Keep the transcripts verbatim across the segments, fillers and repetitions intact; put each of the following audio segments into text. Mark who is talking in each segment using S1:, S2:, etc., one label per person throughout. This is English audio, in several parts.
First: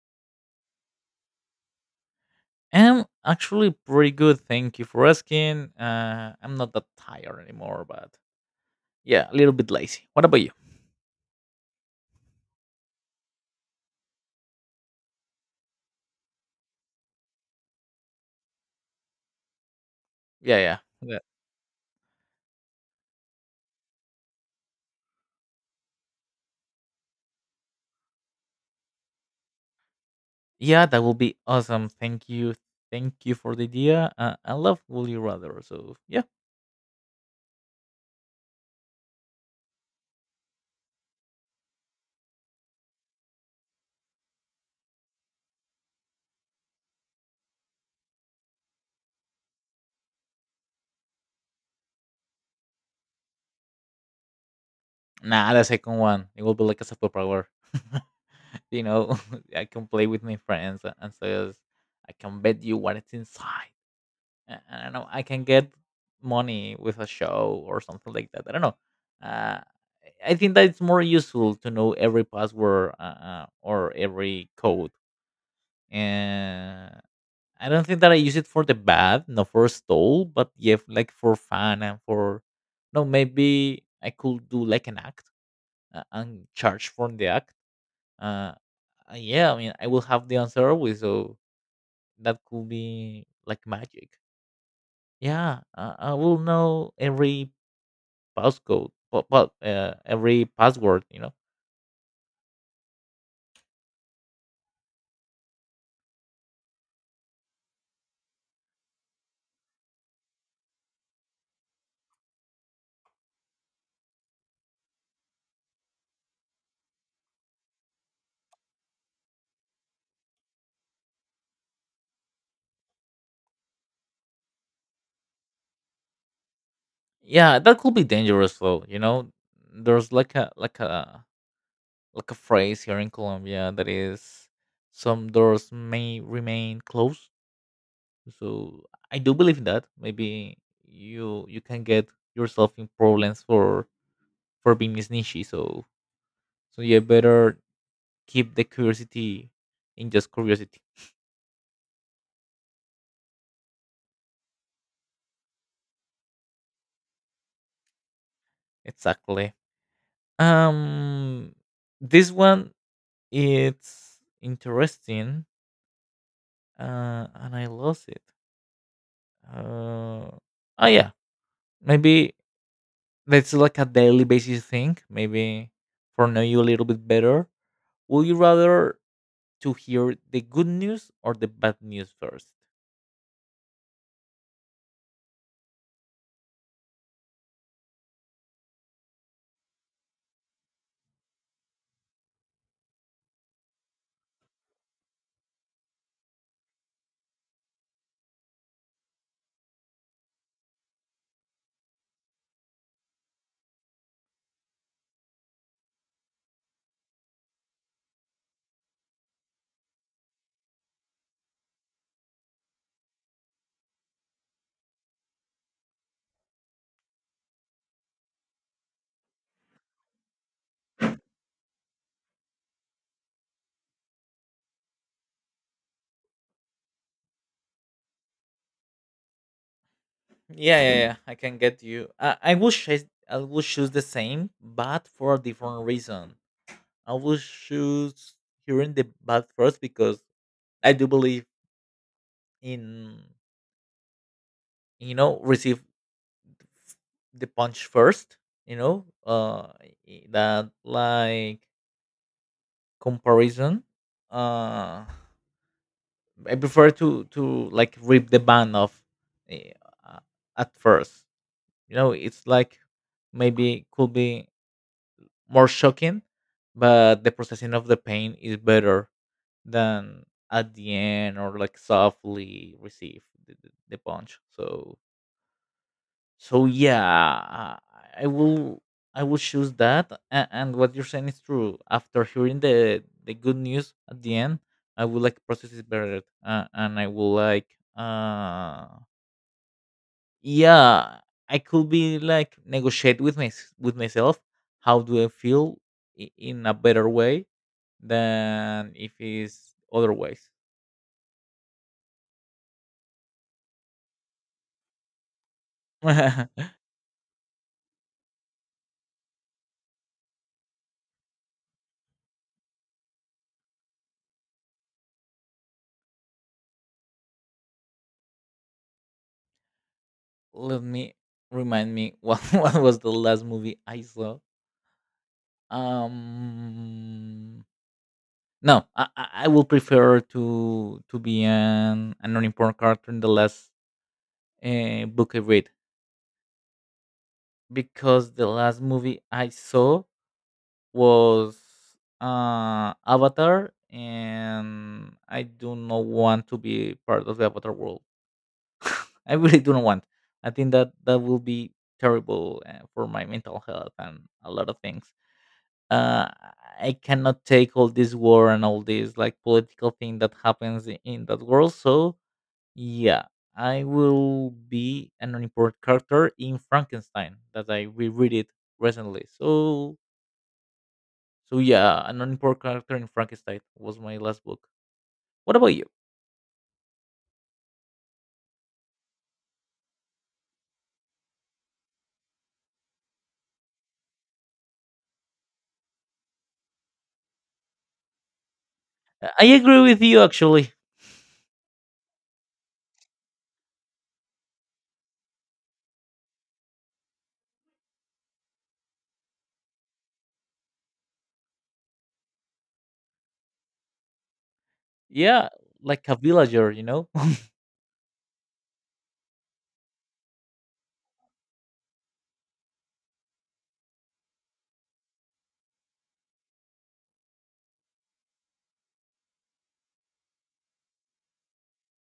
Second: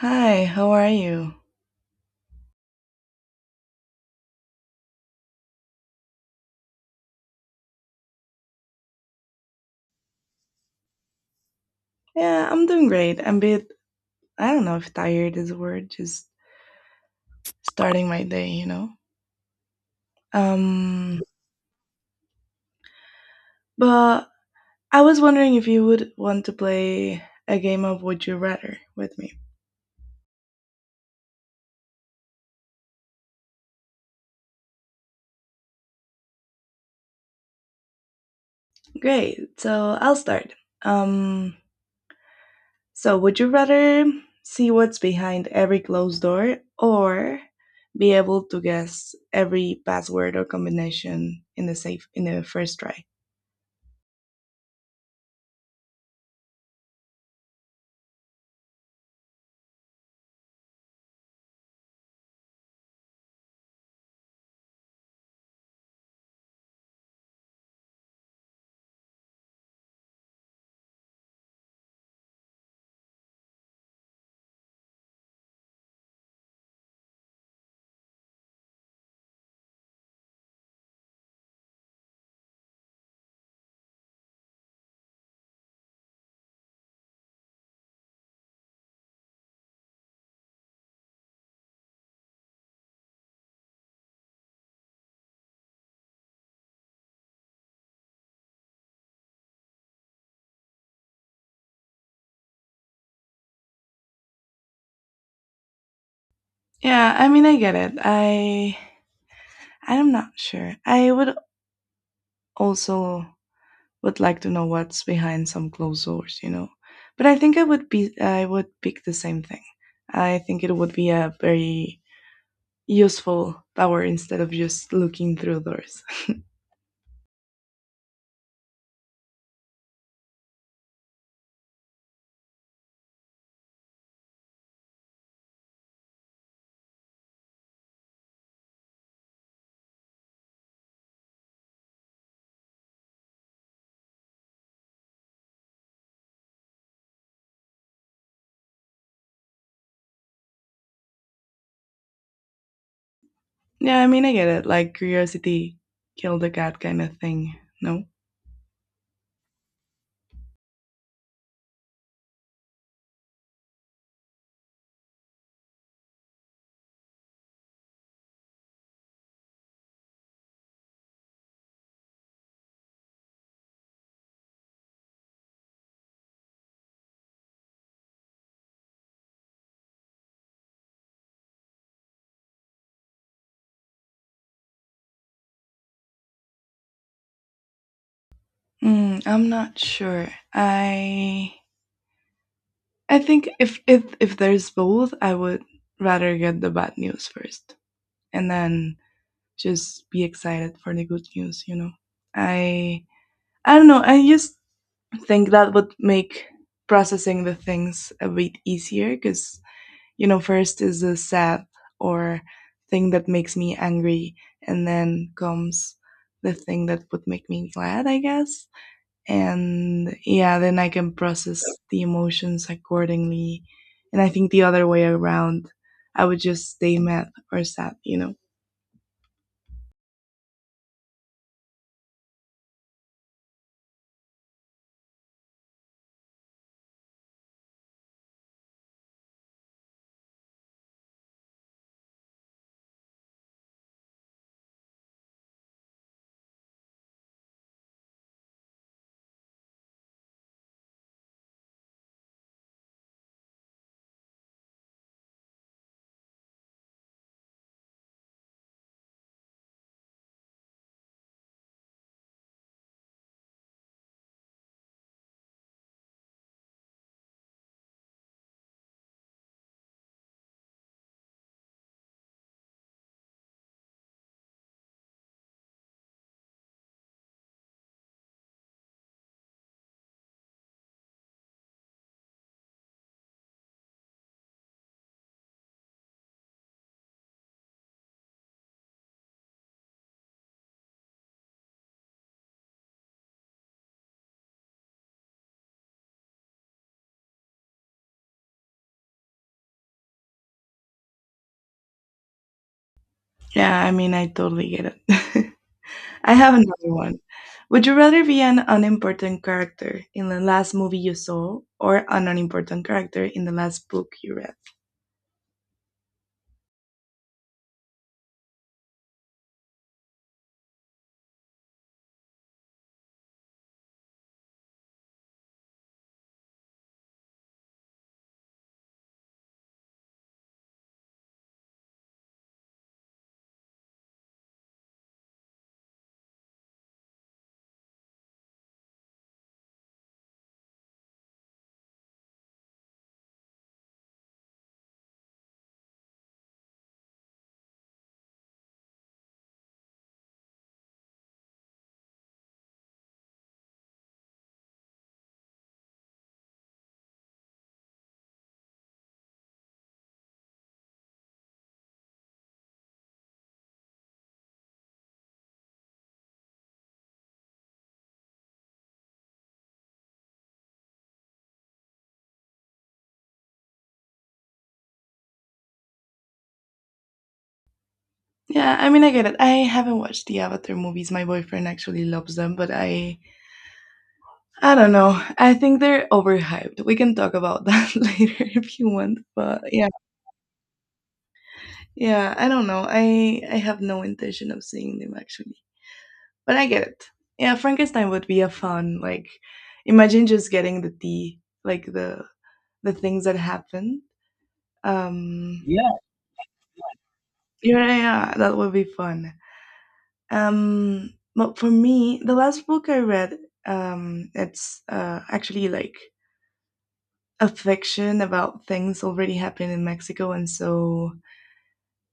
S1: Hi, how are you?
S2: I'm actually pretty good. Thank you for asking. Uh, I'm not that tired anymore, but yeah, a little bit lazy. What about you?
S1: Yeah, I'm doing great. I'm a bit, I don't know if tired is a word, just starting my day, you know?
S2: Yeah, yeah, yeah.
S1: Um, but I was wondering if you would want to play a game of Would You Rather with me.
S2: Yeah, that will be awesome. Thank you, thank you for the idea. Uh, I love Would You Rather. So yeah,
S1: Great, so I'll start. Um, so would you rather see what's behind every closed door or be able to guess every password or combination in the safe in the first try?
S2: nah, the second one. It will be like a superpower. you know, I can play with my friends uh, and says, I can bet you what it's inside. I, I don't know. I can get money with a show or something like that. I don't know. Uh, I think that it's more useful to know every password uh, uh, or every code. And I don't think that I use it for the bad, not for stole, but yeah, like for fun and for no. Maybe I could do like an act uh, and charge for the act. Uh, uh, yeah, I mean, I will have the answer always, so that could be like magic, yeah, uh, I will know every passcode, but, but uh, every password, you know.
S1: Yeah, I mean, I get it. I I'm not sure. I would also would like to know what's behind some closed doors, you know. But I think I would be I would pick the same thing. I think it would be a very useful power instead of just looking through doors.
S2: Yeah, that could be dangerous though. You know, there's like a like a like a phrase here in Colombia that is some doors may remain closed. So I do believe that maybe you you can get yourself in problems for for being sneaky. So so you better keep the curiosity in just curiosity.
S1: Yeah, I mean I get it. Like curiosity killed the cat kind of thing. No.
S2: Exactly. Um, this one it's interesting, uh, and I lost it. uh, oh yeah, maybe that's like a daily basis thing, maybe for know you a little bit better. Would you rather to hear the good news or the bad news first?
S1: Mm, I'm not sure. I I think if if if there's both, I would rather get the bad news first and then just be excited for the good news, you know. I I don't know, I just think that would make processing the things a bit easier cuz you know, first is the sad or thing that makes me angry, and then comes the thing that would make me glad, I guess. And yeah, then I can process the emotions accordingly. And I think the other way around, I would just stay mad or sad you know
S2: Yeah, yeah, yeah, I can get you. I, I will choose i will choose the same but for a different reason. I will choose hearing the bad first because I do believe in, you know receive the punch first. you know uh i- that like comparison. uh I prefer to to like rip the band off. eh, uh, at first, you know, it's like maybe could be more shocking, but the processing of the pain is better than at the end, or like softly receive the, the, the punch. So so yeah, i I will i will choose that. And, and what you're saying is true. After hearing the the good news at the end, I will like process it better, uh, and I will like, uh yeah, I could be like negotiate with my with myself. How do I feel i- in a better way than if it's other ways?
S1: Yeah, I mean, I totally get it. I have another one. Would you rather be an unimportant character in the last movie you saw or an unimportant character in the last book you read?
S2: let me Remind me what, what was the last movie I saw. Um, no, I, I I will prefer to to be an an unimportant character in the last uh, book I read, because the last movie I saw was, uh, Avatar, and I do not want to be part of the Avatar world. I really do not want. I think that that will be terrible, uh, for my mental health and a lot of things. uh, I cannot take all this war and all this like political thing that happens i- in that world. So yeah, I will be an unimportant character in Frankenstein that I reread it recently. So so yeah, an unimportant character in Frankenstein was my last book. What about you?
S1: Yeah, I mean, I get it. I haven't watched the Avatar movies. My boyfriend actually loves them, but I I don't know. I think they're overhyped. We can talk about that later if you want,
S2: Uh, I
S1: but
S2: agree
S1: yeah.
S2: with you actually.
S1: Yeah, I don't know. I I have no intention of seeing them actually, but I get it. Yeah, Frankenstein would be a fun like. Imagine just getting the tea, like the the things that happened.
S2: Yeah,
S1: Um, Yeah.
S2: like a villager, you know.
S1: Yeah, yeah, that would be fun. Um, but for me, the last book I read, um, it's uh, actually like a fiction about things already happening in Mexico, and so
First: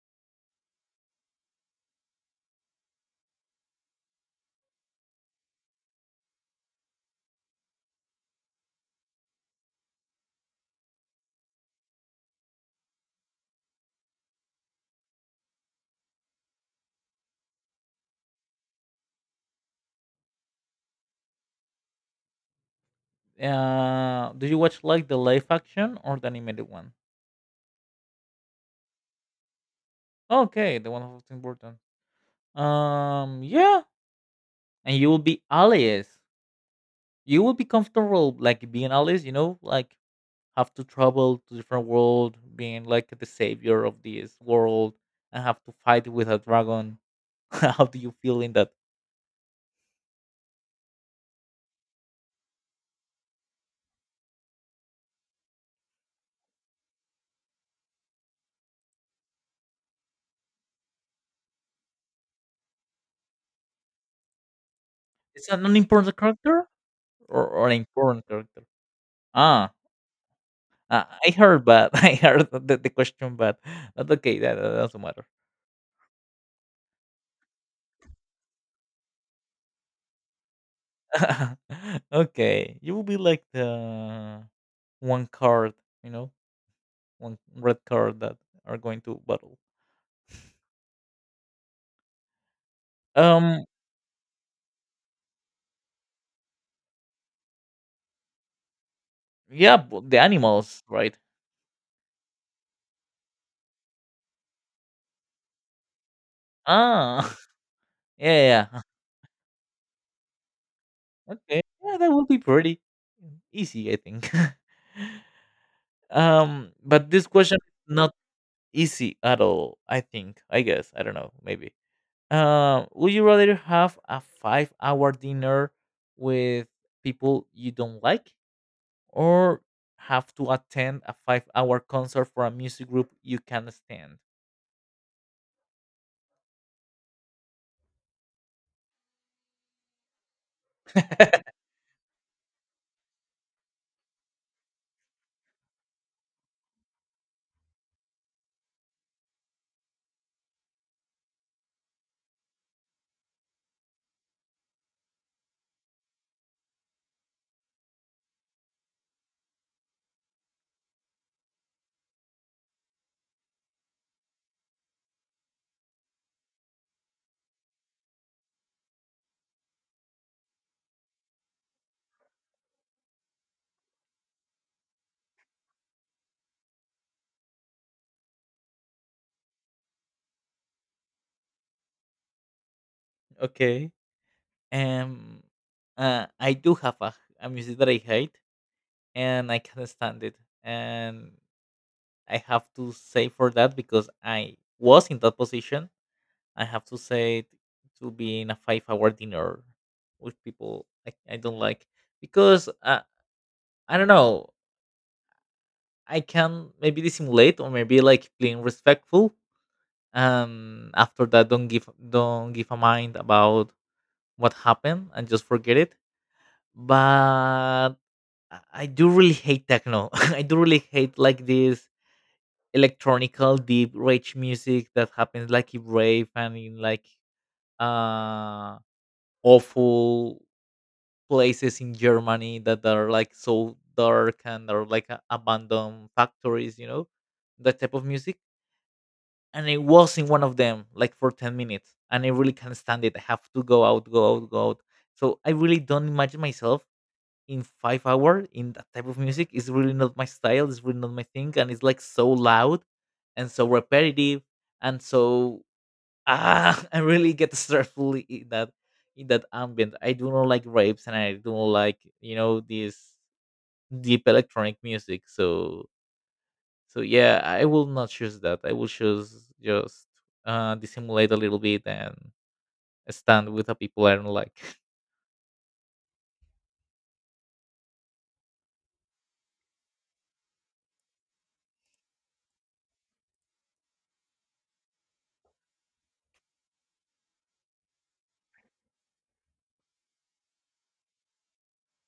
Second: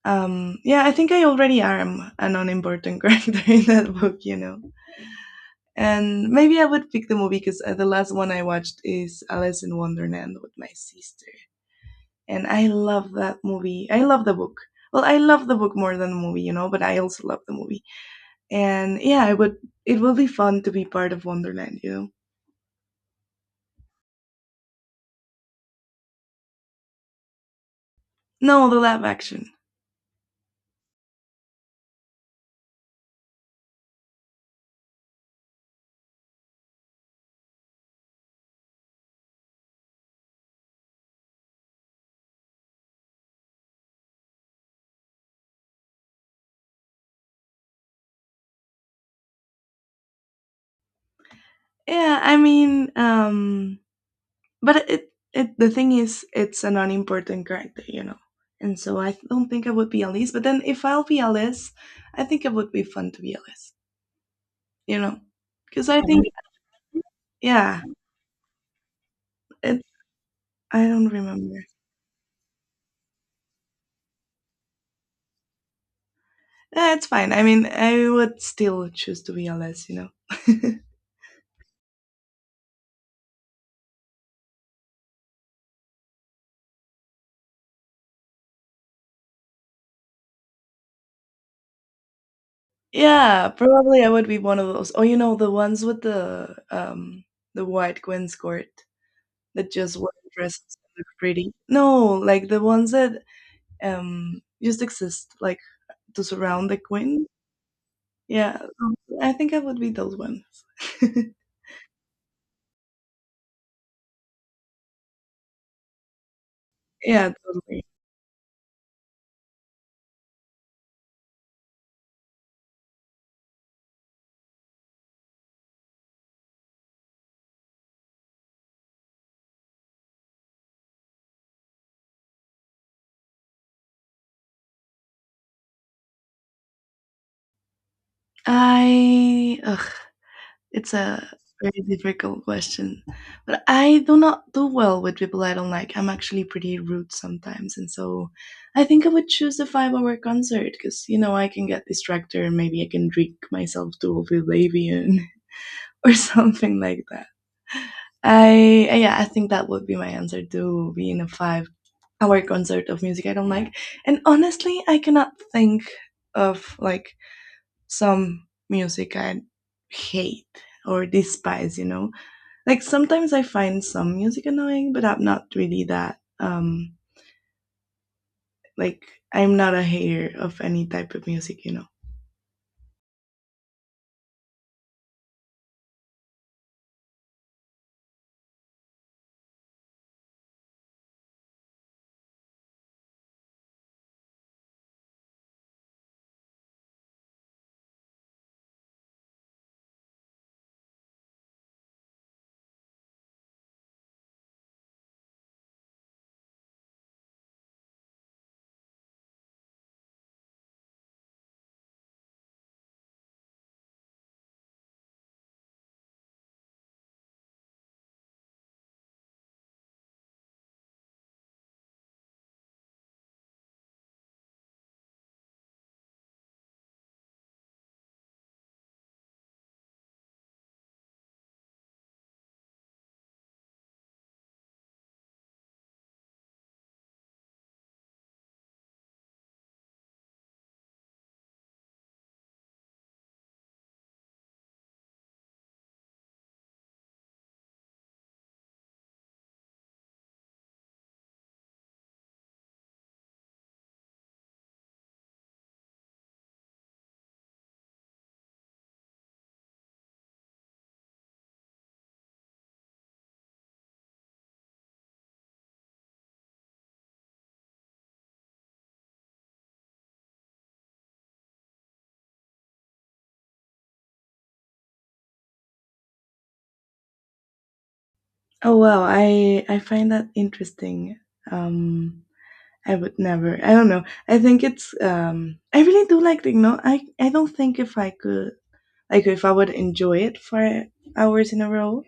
S1: um, yeah, I think I already am an unimportant character in that book, you know. And maybe I would pick the movie because the last one I watched is Alice in Wonderland with my sister. And I love that movie. I love the book. Well, I love the book more than the movie, you know, but I also love the movie. And yeah, I would it will be fun to be part of Wonderland, you know.
S2: uh, Do you watch like the live action or the animated one?
S1: No, the live action.
S2: Okay, the one that's important. Um, yeah, and you will be alias. You will be comfortable like being alias, you know, like have to travel to different world, being like the savior of this world, and have to fight with a dragon. How do you feel in that?
S1: Yeah, I mean, um but it, it the thing is it's an unimportant character, you know. And so I don't think I would be Alice, but then if I'll be Alice, I think it would be fun to be Alice, you know
S2: It's an
S1: because I
S2: unimportant
S1: think
S2: character, or, or an
S1: yeah,
S2: important character? Ah,
S1: it I
S2: uh,
S1: don't
S2: I
S1: remember.
S2: heard, but I heard the, the question, but that's okay. That, that doesn't matter.
S1: Eh, it's fine. I mean, I would still choose to be a less, you know.
S2: Okay, you will be like the one card, you know, one red card that are going to battle.
S1: Yeah,
S2: Um,
S1: probably I would be one of those. Oh, you know, the ones with the um the white Gwen skirt that
S2: yeah,
S1: just
S2: b
S1: wear
S2: the
S1: dresses
S2: animals,
S1: and look
S2: right?
S1: pretty. No, like the ones that um just exist like to surround the
S2: Ah,
S1: queen. Yeah,
S2: yeah, yeah,
S1: um, I think I would be those ones.
S2: okay. Yeah, that would be pretty easy, I think. Um, but this
S1: Yeah,
S2: question
S1: totally.
S2: is not easy at all, I think. I guess. I don't know, maybe. Uh, would you rather have a five-hour dinner with people you don't like, or have to attend a five-hour concert for a music group you can't stand?
S1: I ugh, It's a very difficult question, but I do not do well with people I don't like. I'm actually pretty rude sometimes, and so I think I would choose a five-hour concert because you know I can get distracted. And maybe I can drink myself to oblivion or something like that. I yeah, I think that would be my answer to being a five-hour concert of music I don't like. And honestly, I cannot think of like some music I hate or despise, you know. Like sometimes I find some music annoying, but I'm not really that um like I'm not a hater of any type of music, you know.
S2: Okay. Um, uh, I do have a, a music that I hate, and I can't stand it. And I have to say for that because I was in that position. I have to say to be in a five-hour dinner with people I, I don't like, because, uh, I don't know. I can maybe dissimulate or maybe like being respectful. Um, after that, don't give don't give a mind about what happened and just forget it. But I I do really hate techno. I do really hate like this electronical deep rage music that happens like in rave and in like, uh awful places in Germany that are like so dark and are like a- abandoned factories, you know, that type of music. And I was in one of them like for ten minutes, and I really can't stand it. I have to go out, go out, go out. So I really don't imagine myself in five hours in that type of music, is really not my style. It's really not my thing, and it's like so loud and so repetitive and so, ah, I really get stressful in that in that ambient. I do not like rapes and I do not like, you know this deep electronic music. So so yeah, I will not choose that. I will choose just, uh dissimulate a little bit and stand with the people I don't like.
S1: Oh wow, I I find that interesting. Um I would never. I don't know. I think it's um I really do like, you know I I don't think if I could, like, if I would enjoy it for hours in a row,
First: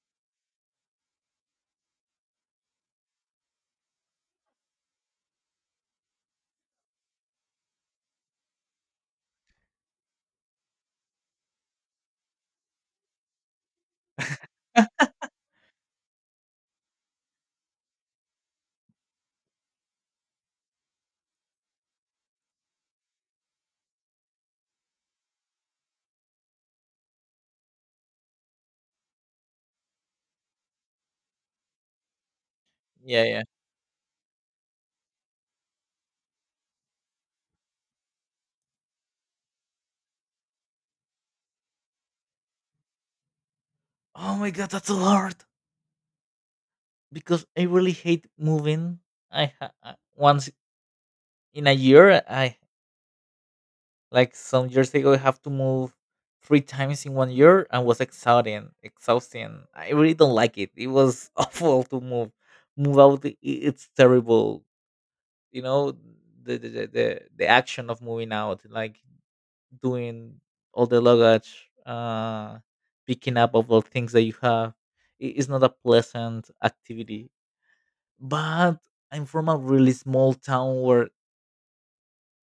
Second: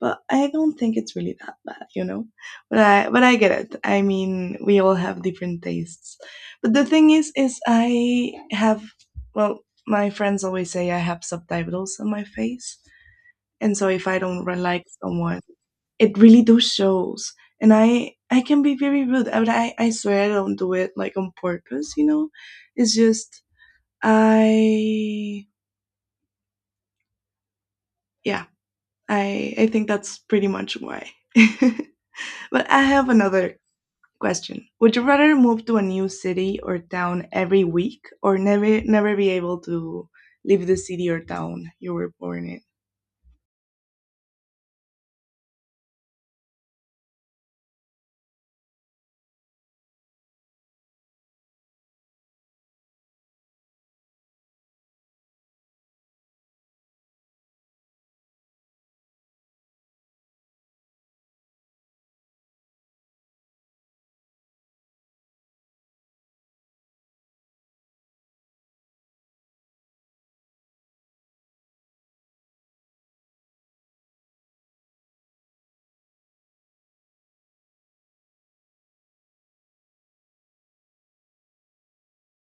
S1: but I don't think it's really that bad, you know. But I but I get it. I mean, we all have different tastes. But the thing is is I have well, my friends always say I have subtitles on my face. And so if I don't re- like someone, it really does shows. And i i can be very rude, but i i swear I don't do it like on purpose you know It's just, I yeah, i i think that's pretty much why. But I have
S2: Yeah, yeah.
S1: another question. Would you rather move to a new city or town every week, or never never be able to leave the city or town you were born in?
S2: Oh my god, that's a lot. Because I really hate moving. I ha- uh, once in a year, I, like some years ago, I have to move three times in one year and was exhausting. Exhausting. I really don't like it. It was awful to move. Move out. i- It's terrible. You know the the the, the the action of moving out, like doing all the luggage, uh, picking up of all things that you have. It's not a pleasant activity, but I'm from a really small town where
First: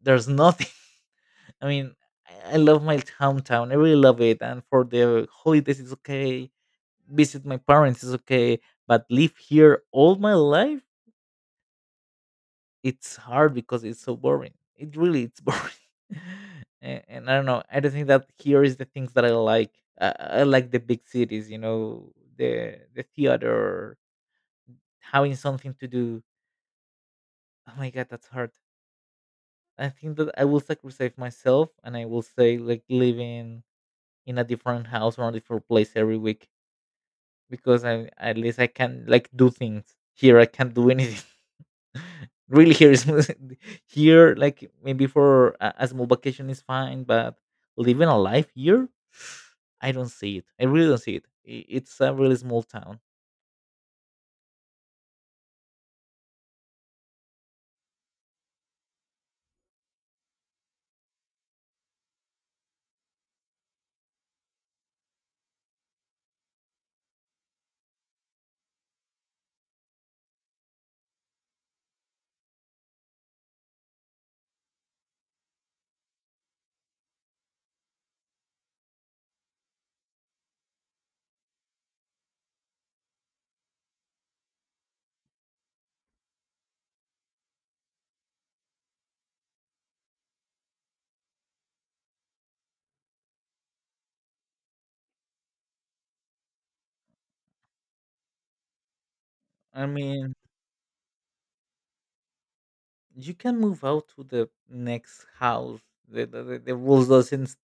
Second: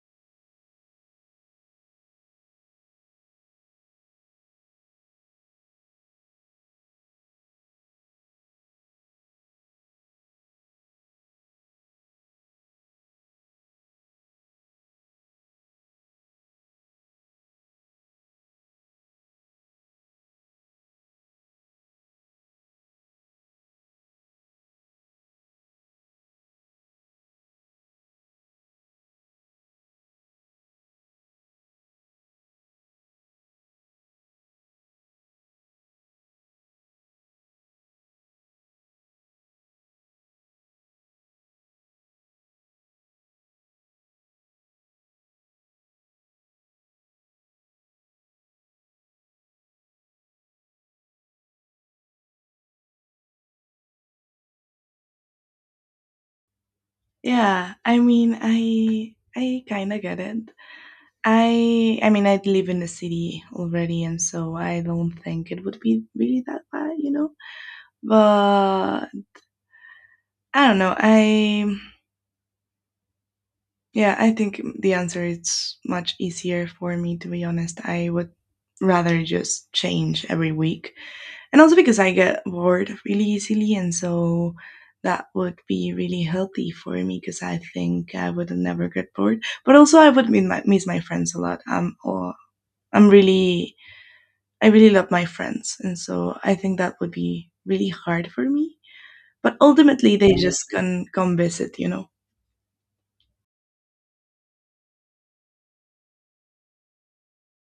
S2: there's nothing. I mean, I I love my hometown. I really love it. And for the holidays, it's okay. Visit my parents is okay. But live here all my life, it's hard because it's so boring. It really it's boring. A- and I don't know. I don't think that here is the things that I like. Uh, I like the big cities. You know, the the theater, having something to do. Oh my god, that's hard. I think that I will sacrifice myself and I will say like living in a different house or a different place every week, because I, at least, I can like do things here. I can't do anything. Really, here is, here like maybe for a, a small vacation is fine, but living a life here, I don't see it. I really don't see it. I- It's a really small town.
S1: Yeah, I mean, i i kind of get it. I I mean I live in the city already, and so I don't think it would be really that bad, you know? But I don't know. I yeah, I think the answer is much easier for me, to be honest. I would rather just change every week. And also because I get bored really easily, and so that would be really healthy for me because I think I would never get bored. But also I would meet my, miss my friends a lot. Um, or I'm really I really love my friends, and so I think that would be really hard for me. But
S2: I
S1: ultimately, they
S2: mean,
S1: just can come visit, you know.
S2: you can move out to the next house. The, the, the the rules doesn't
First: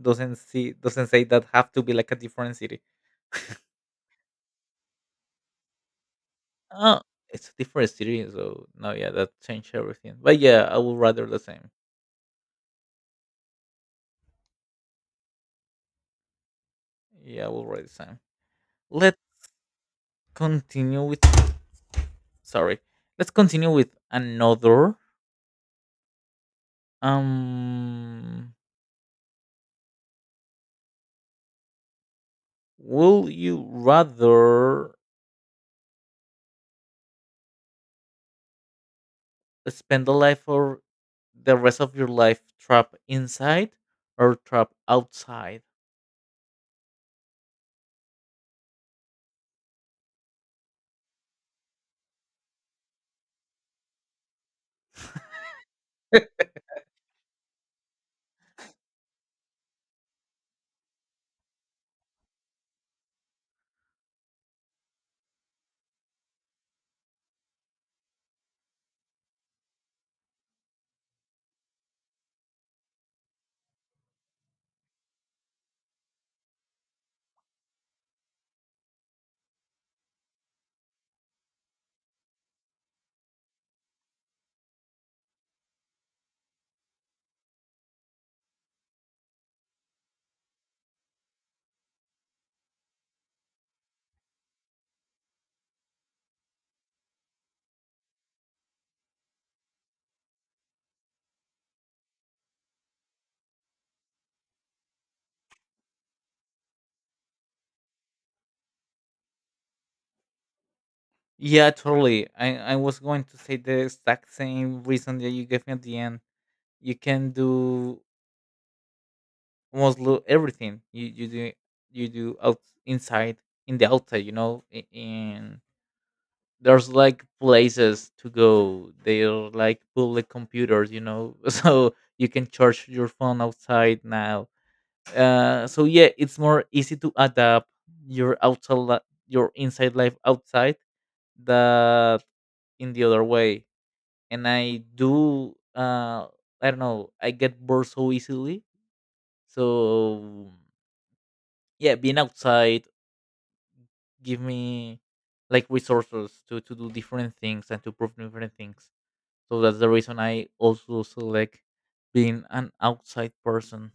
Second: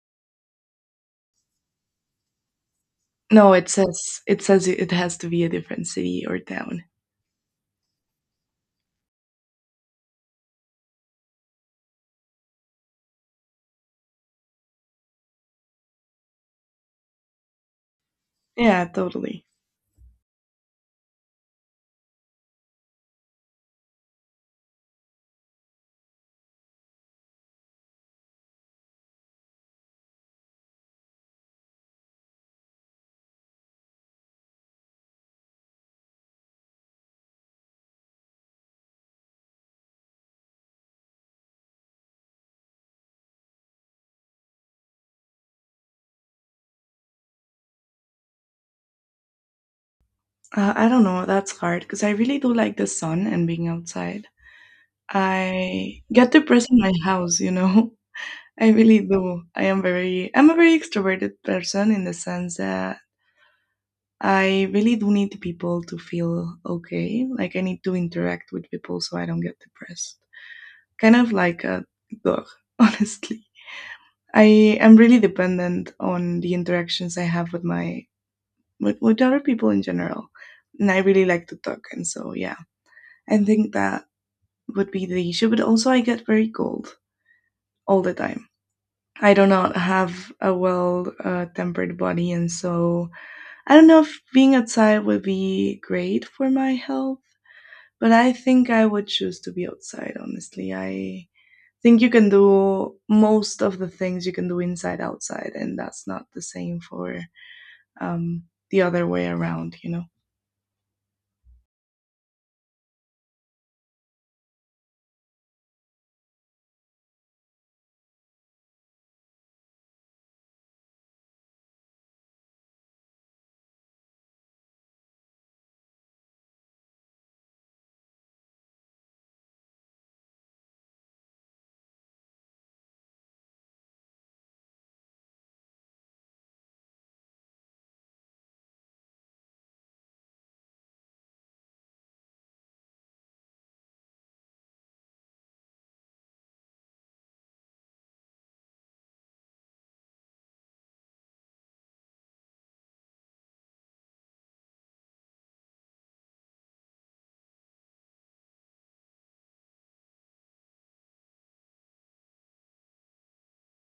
S2: doesn't see doesn't say that have to be like a different city.
S1: No, it says it says it has to be a different city or town.
S2: Oh, it's a different city, so no, yeah, that changed everything. But yeah, I would rather the same. Yeah, I would rather the same.
S1: Yeah,
S2: Let's
S1: totally.
S2: continue with, sorry. Let's continue with another. Um, will you rather spend the life or the rest of your life trapped inside or trapped outside?
S1: Uh, I don't know. That's hard because I really do like the sun and being outside. I get depressed in my house, you know. I really do. I am very. I'm a very extroverted person in the sense that I really do need people to feel okay. Like I need to interact with people so I don't get depressed. Kind of like a dog, honestly. I am really dependent on the interactions I have with my with, with other people in general. And I really like to talk and so yeah. I think that would be the issue. But also I get very cold all the time. I do not have a well uh, tempered body, and so I don't know if being outside would be great for my health. But I think I would choose to be outside, honestly. I think you can do most of the things you can do inside outside, and that's not the same for um, the other way around, you know?
S2: Yeah, totally. I, I was going to say the exact same reason that you gave me at the end. You can do almost, lo- everything. You you do you do out inside in the outside. You know, i- in there's like places to go. They're like public computers. You know, so you can charge your phone outside now. Uh, so yeah, it's more easy to adapt your outside li- your inside life outside, that in the other way. And I do uh I don't know, I get bored so easily. So yeah, being outside give me like resources to, to do different things and to prove different things. So that's the reason I also select being an outside person.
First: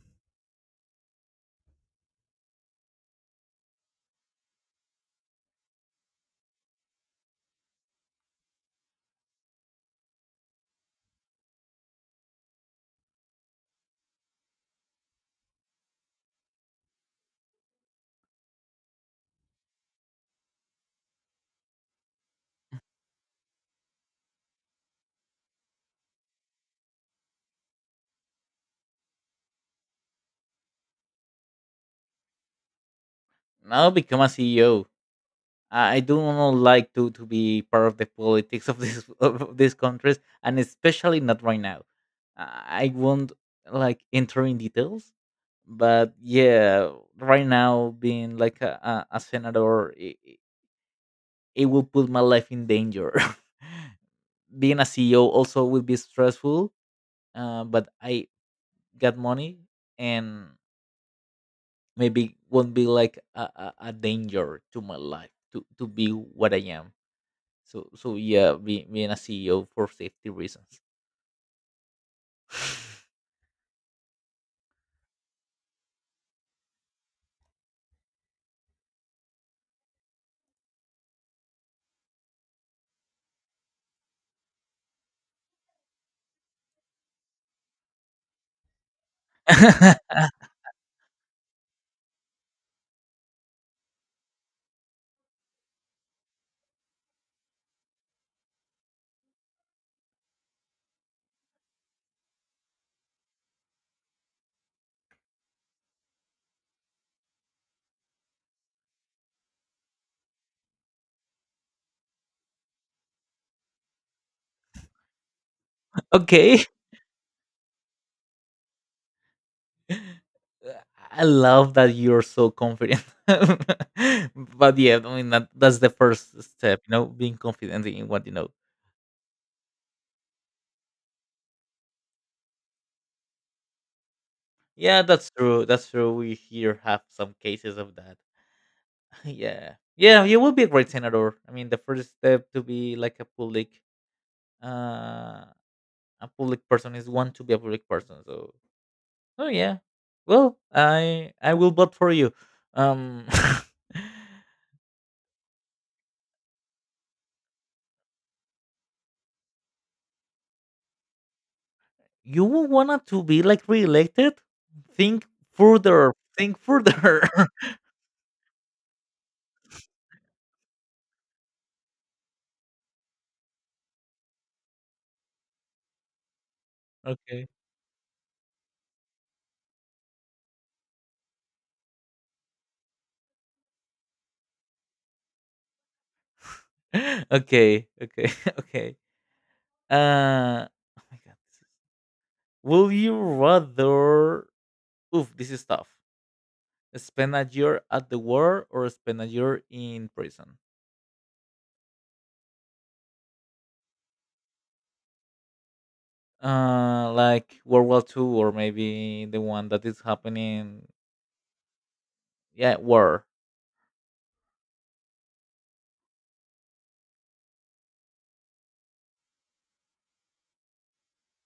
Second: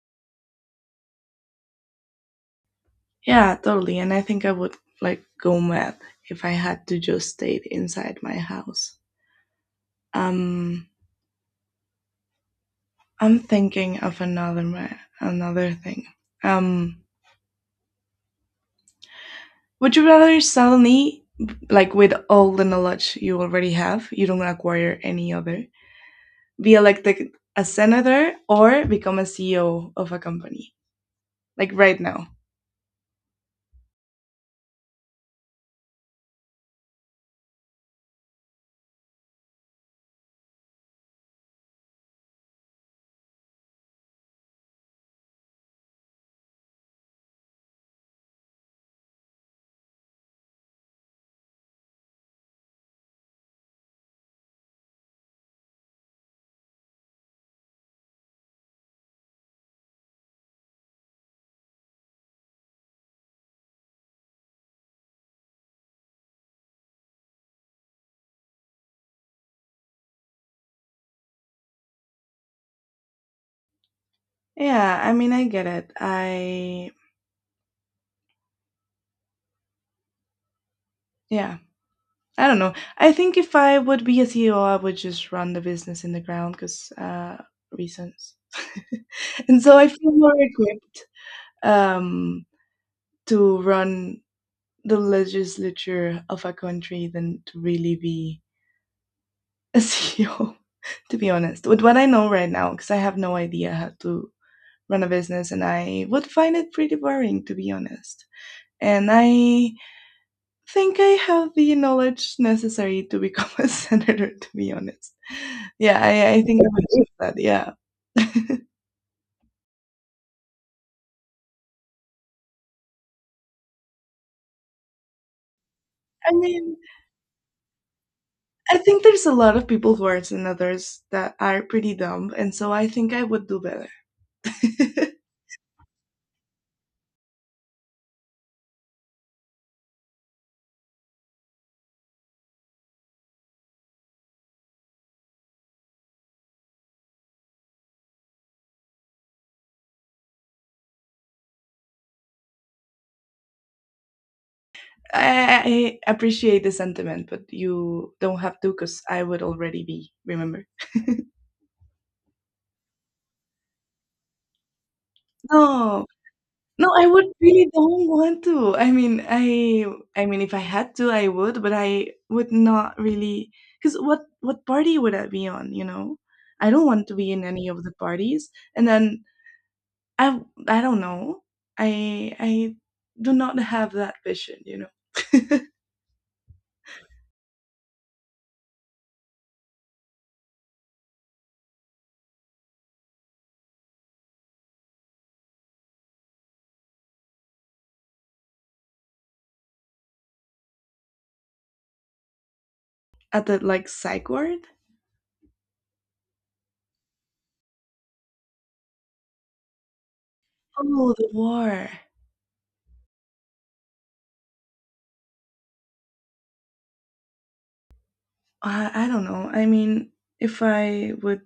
S1: Yeah, totally. And I think I would like go mad if I had to just stay inside my house. Um, I'm thinking of another ma- another thing. Um, would you rather suddenly, like with all the knowledge you already have, you don't acquire any other, be elected a senator or become a C E O of a company, like right now.
S2: Now become a C E O. I don't like to to be part of the politics of this of these countries, and especially not right now. I won't like enter in details, but yeah, right now being like a, a, a senator, it, it will put my life in danger. Being a C E O also will be stressful, uh, but I got money, and maybe won't be like a, a, a danger to my life to to be what I am. So so yeah, be, being a C E O for safety reasons.
S1: Yeah, I mean, I get it. I, yeah, I don't know. I think if I would be a C E O, I would just run the business in the ground because uh, reasons. And so I feel more equipped um, to run the legislature of a country than to really be a C E O, to be honest, with what I know right now, because I have no idea how to run a business, and I would find it pretty boring, to be honest. And I think I have the knowledge necessary to become a senator, to be honest. Yeah, I, I think
S2: Okay.
S1: I would do that. Yeah. I
S2: I love that you're so confident. But yeah, I mean that, that's the first
S1: mean,
S2: step, you know, being confident in what you know.
S1: I think there's a lot of people worse than others that are pretty dumb, and so I think I would do better.
S2: Yeah, that's true. That's true. We here have some cases of that. Yeah. Yeah, you will be a great senator. I mean the first step to be like a public uh a public person is one to be a public person. So Oh yeah. Well, I I will vote for you. Um,
S1: I, I appreciate the sentiment, but you don't have to because I would already be, remember?
S2: you wanted to be like reelected? Think
S1: No,
S2: further. Think
S1: no, I would
S2: further.
S1: really don't want to. I mean, I I mean if I had to, I would, but I would not really cuz what what party would I be on, you know? I don't want to be in
S2: Okay.
S1: any of the parties. And then I I don't know. I I do not have that vision, you know.
S2: Okay. Okay. Okay. Uh. Oh my god. Will you rather? Oof, this is tough. Spend a year at the war or spend a year in prison?
S1: At the like psych ward?
S2: Uh, like World War Two or maybe the one that is happening.
S1: Oh, the war.
S2: Yeah, war.
S1: I, I don't know. I mean, if I would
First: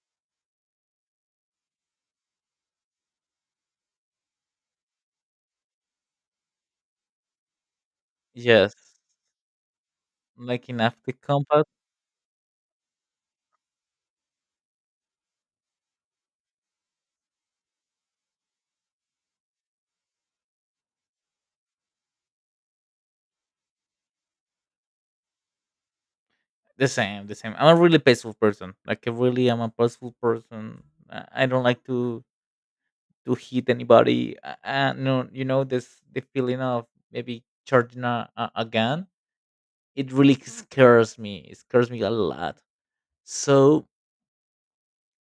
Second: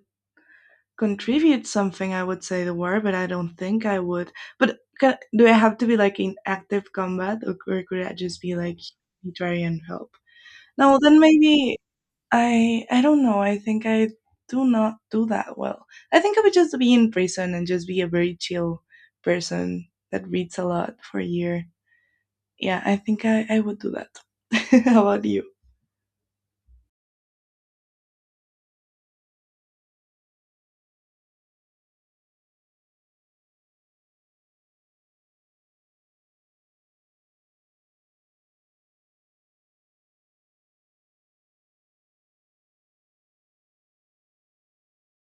S1: contribute something, I would say the word, but I don't think I would. But ca do I have to be like in active combat, or, or could I just be
S2: Yes.
S1: like humanitarian help?
S2: Like in
S1: No,
S2: after
S1: then
S2: combat
S1: maybe I I don't know. I think I do not do that well. I think I would just be in prison and just be a very chill person that reads a lot for a year. Yeah, I, think I, I would do that. How about you?
S2: the same, the same. I'm a really peaceful person. Like I really am a peaceful person. I I don't like to to hit anybody. Uh, uh, no, you know this the feeling of maybe charging a, a, a gun. It really scares me. It scares me a lot. So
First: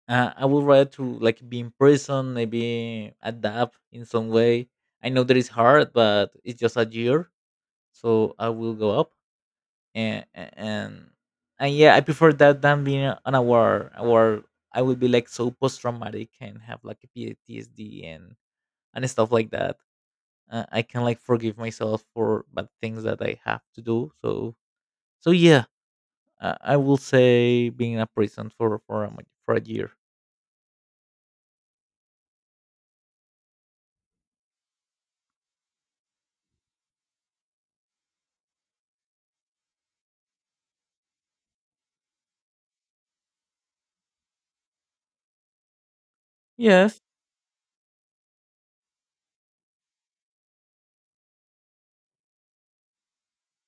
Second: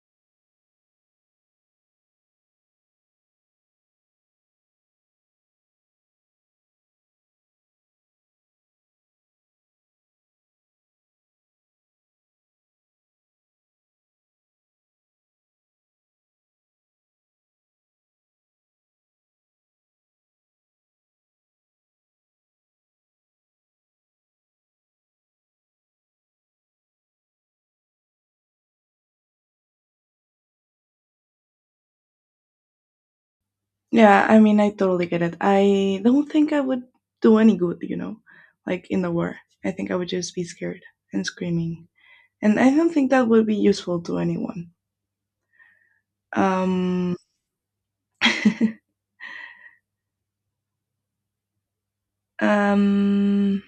S2: uh, I would rather to like be in prison, maybe adapt in some way. I know that it's hard, but it's just a year, so I will go up. and and and yeah, I prefer that than being on a war. A war, I would be like so post traumatic and have like a P T S D and and stuff like that. Uh, I can like forgive myself for bad things that I have to do. So so yeah, uh, I will say being in a prison for for a, mo- for a year.
S1: Yeah, I mean, I totally get it. I don't think I would do any good, you know, like in the war. I think I would just be scared and screaming. And I don't think that would be useful to anyone.
S2: Yes.
S1: Um, um,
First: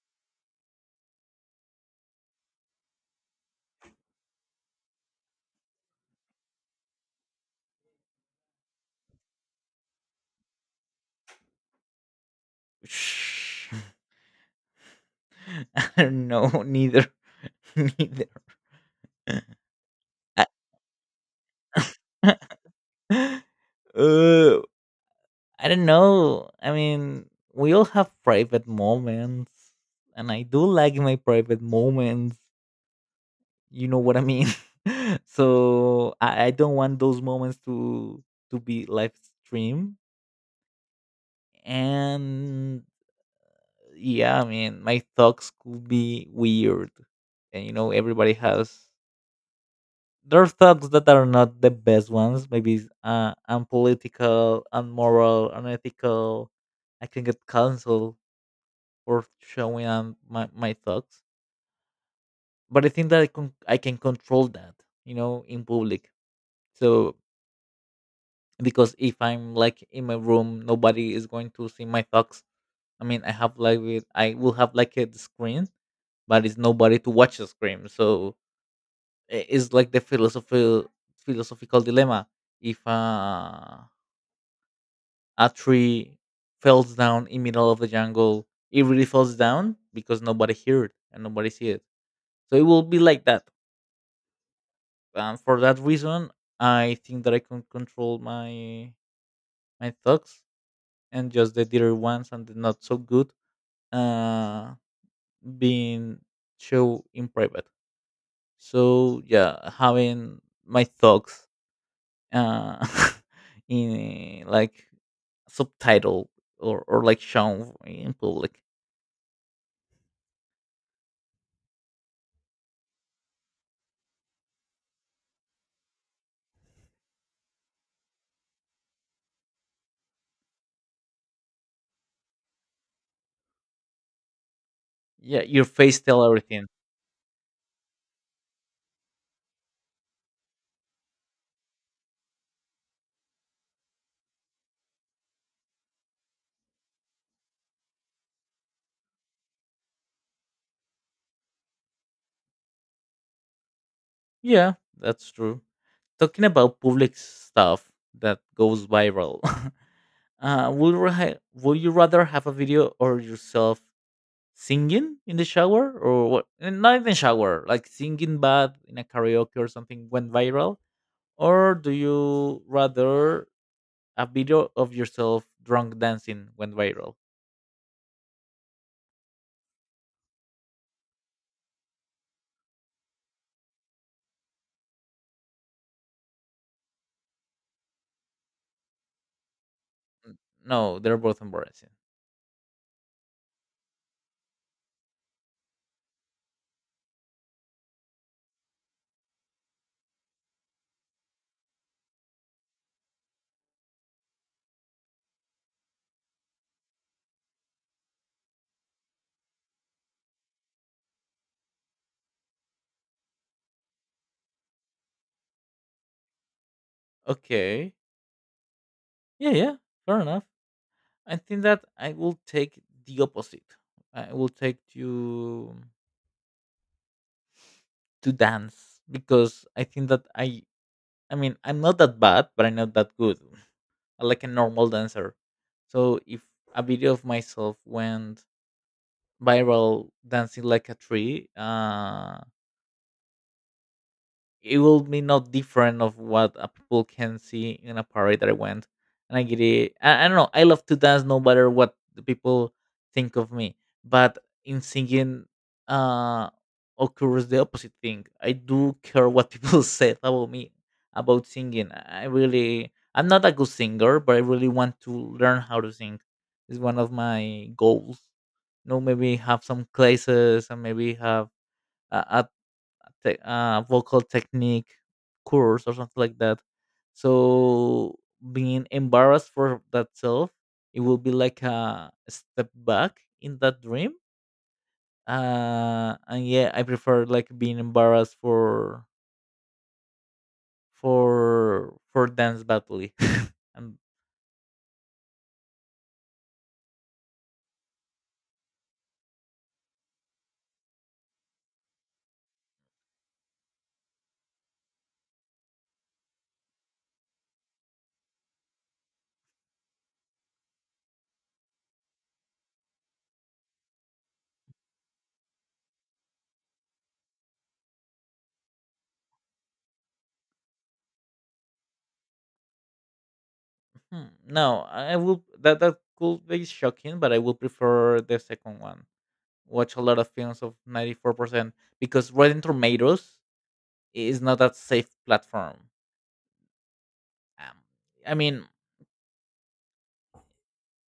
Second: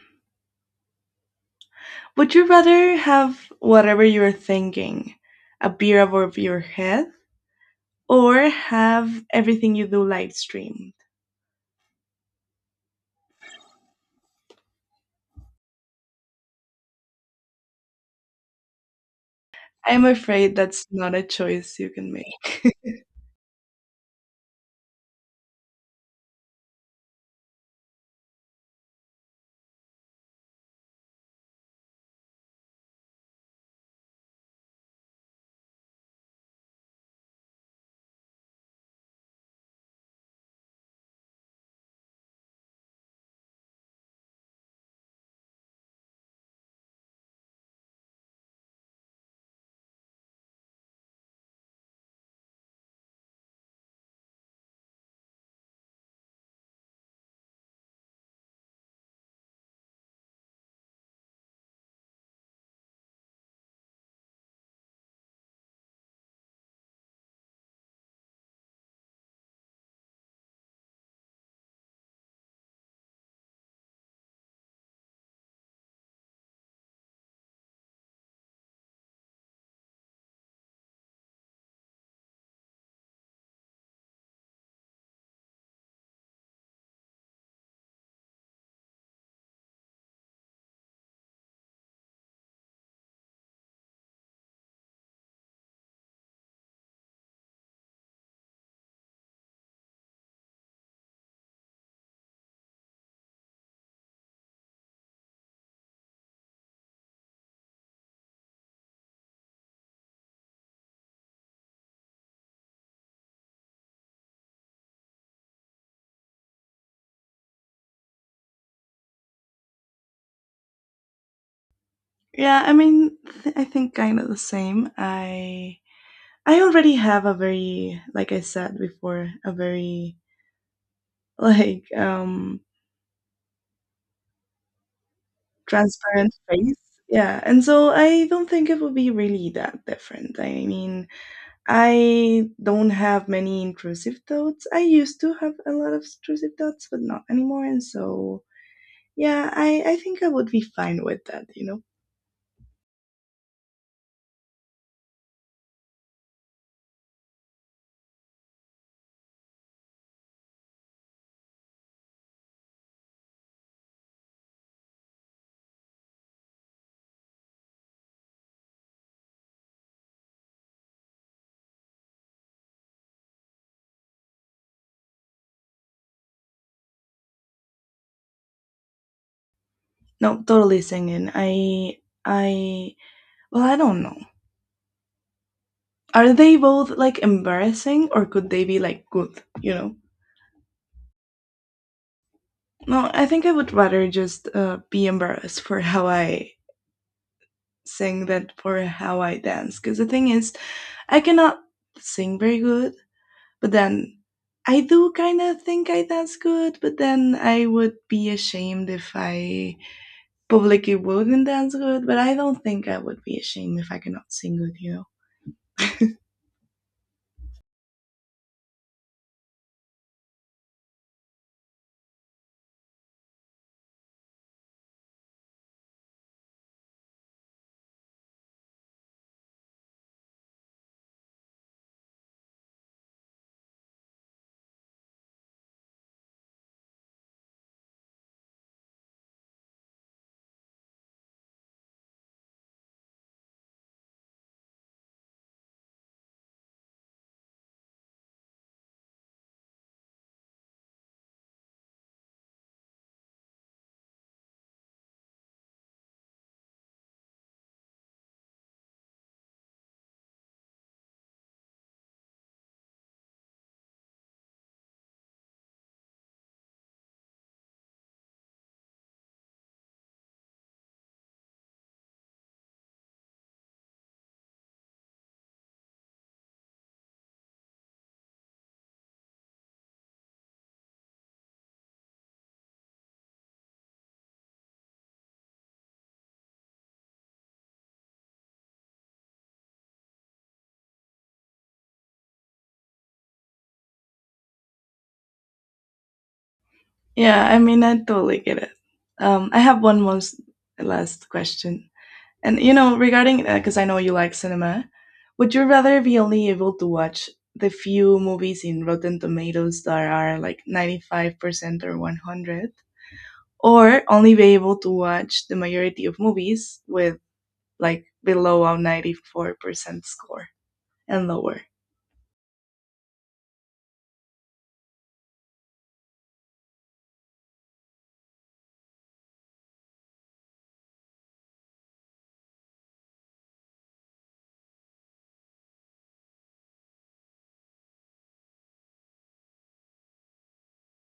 S1: would you rather have whatever you're thinking appear above your head or have everything you do live streamed?
S2: Shh. I don't know neither neither.
S1: I'm afraid that's not a choice you can make.
S2: uh, I don't know. I mean, we all have private moments, and I do like my private moments. You know what I mean? So I, I don't want those moments to to be live stream. And yeah, I mean, my thoughts could be weird, and you know, everybody has their thoughts that are not the best ones. Maybe uh, unpolitical, unmoral, unethical. I can get canceled or showing um, my my thoughts. But I think that I can I can control that, you know, in public. So because if I'm like in my room, nobody is going to see my thoughts. I mean, I have like with- I will have like a screen, but it's nobody to watch the screen. So i- it's like the philosophical philosophical dilemma. If uh, a tree falls down in middle of the jungle, it really falls down because nobody heard and nobody see it. So it will be like that, and for that reason I think that I can control my my thoughts, and just the dearer ones and the not so good uh being show in private. So yeah, having my thoughts uh in uh, like subtitle or, or like shown in public.
S1: Yeah, I mean, th- I think kind of the same. I I already have a very, like I said before, a very like um
S2: Yeah, your face tell
S1: transparent
S2: everything.
S1: face. Yeah, and so I don't think it would be really that different. I mean, I don't have many intrusive thoughts. I used to have a lot of intrusive thoughts, but not anymore. And so, yeah, I I think I would be fine with that, you know.
S2: Yeah, that's true. Talking about public stuff that goes viral. Uh, would you ra- would you rather have a video or yourself singing in the shower or what? Eh, not in the shower, like singing bad in a karaoke or something went viral, or do you rather a video of yourself drunk dancing went viral?
S1: No, totally singing. I I well, I don't know. Are they both like embarrassing or could they be like good, you know?
S2: N- No, they're both embarrassing.
S1: No, I think I would rather just uh, be embarrassed for how I sing than for how I dance. Because the thing is, I cannot sing very good, but then I do kind of think I dance good, but then I would be ashamed if I publicly wouldn't dance good, but I don't think I would be ashamed if I cannot sing good, you know?
S2: Okay, yeah, yeah, fair enough. I think that I will take the opposite. I will take to to dance because I think that I I mean, I'm not that bad, but I'm not that good. I'm like a normal dancer. So if a video of myself went viral dancing like a tree, uh, it will be not different of what uh, people can see in a party that I went. And I get it. I, I don't know. I love to dance no matter what the people think of me. But in singing, uh, occurs the opposite thing. I do care what people say about me about singing. I really, I'm not a good singer, but I really want to learn how to sing. It's one of my goals. You know, maybe have some classes and maybe have a, te- uh, vocal technique course or something like that. So being embarrassed for that self, it will be like a step back in that dream. Uh, and yeah, I prefer like being embarrassed for for for dance battle. And
S1: Yeah, I mean, I totally get it. Um, I have one most last question, and you know, regarding because I know you like cinema, would you rather be only able to watch the few movies in Rotten Tomatoes that are like ninety five percent or one hundred, or only be able to watch the majority of movies with like below a ninety four percent score and lower?
S2: hmm, no, I will that that could be shocking, but I will prefer the second one. Watch a lot of films of ninety four percent because Rotten Tomatoes is not that safe platform. Um, I mean,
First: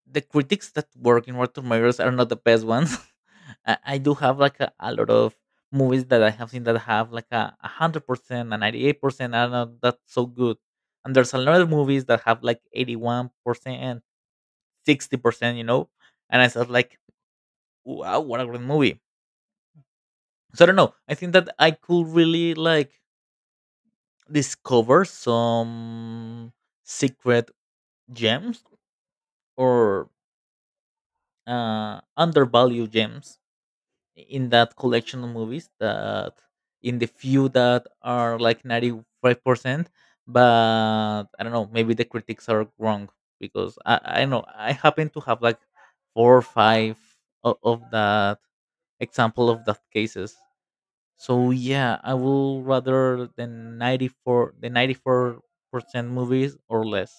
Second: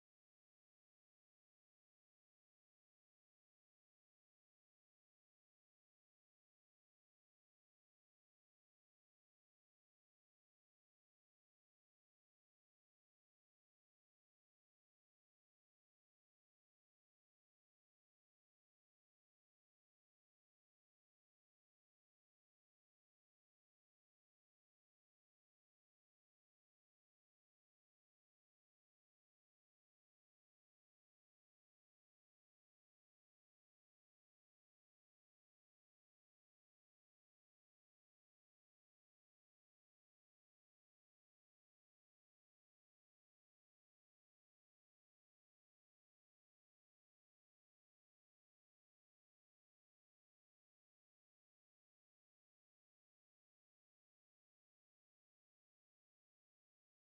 S2: the critics that work in Rotten Tomatoes are not the best ones. I, I do have like a, a lot of movies that I have seen that have like a a hundred percent and ninety eight percent are not that so good. And there's a lot of movies that have like eighty one percent, sixty percent, you know. And I said like, wow, what a great movie. So I don't know. I think that I could really like discover some secret gems or uh, undervalued gems in that collection of movies that in the few that are like ninety five percent, but I don't know, maybe the critics are wrong, because i i know I happen to have like four or five of, of that example of that cases. So yeah, I will rather the ninety four, the ninety four percent movies or less.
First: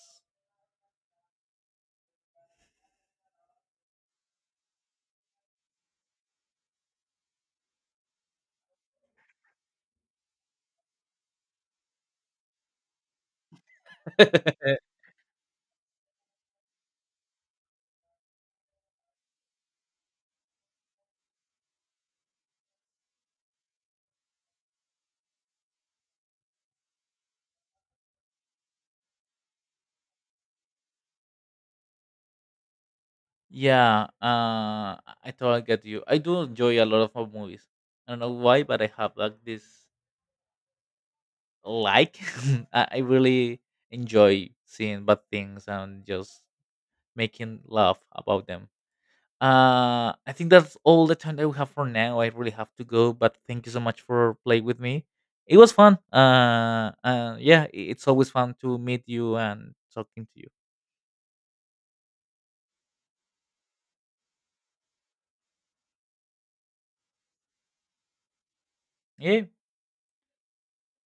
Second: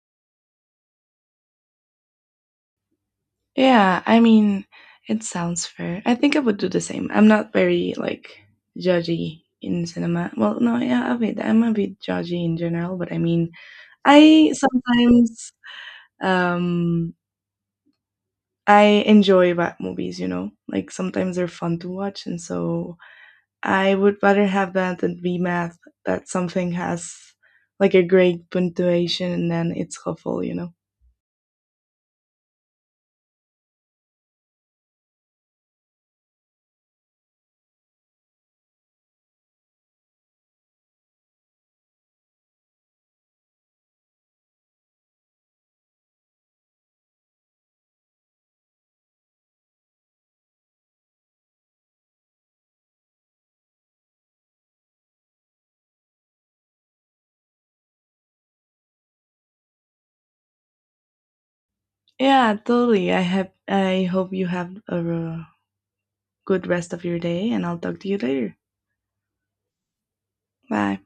S1: Yeah, I mean, it sounds fair. I think I would do the same. I'm not very like judgy in cinema. Well, no, yeah, a bit. I'm a bit judgy in general, but I mean, I sometimes um I enjoy bad movies, you know? Like sometimes they're fun to watch, and so I would rather have that than be mad that something has like a great punctuation and then it's awful, you know?
S2: Yeah, uh, I totally get you. I do enjoy a lot of movies. I don't know why, but I have like this like. I I really enjoy seeing bad things and just making laugh about them. Uh, I think that's all the time that we have for now. I really have to go, but thank you so much for playing with me. It was fun. Uh, uh yeah, i- it's always fun to meet you and talking to you.
S1: Yeah, totally. I have I hope you have a uh, good rest of your day, and I'll talk to you later.
S2: Yeah.
S1: Bye.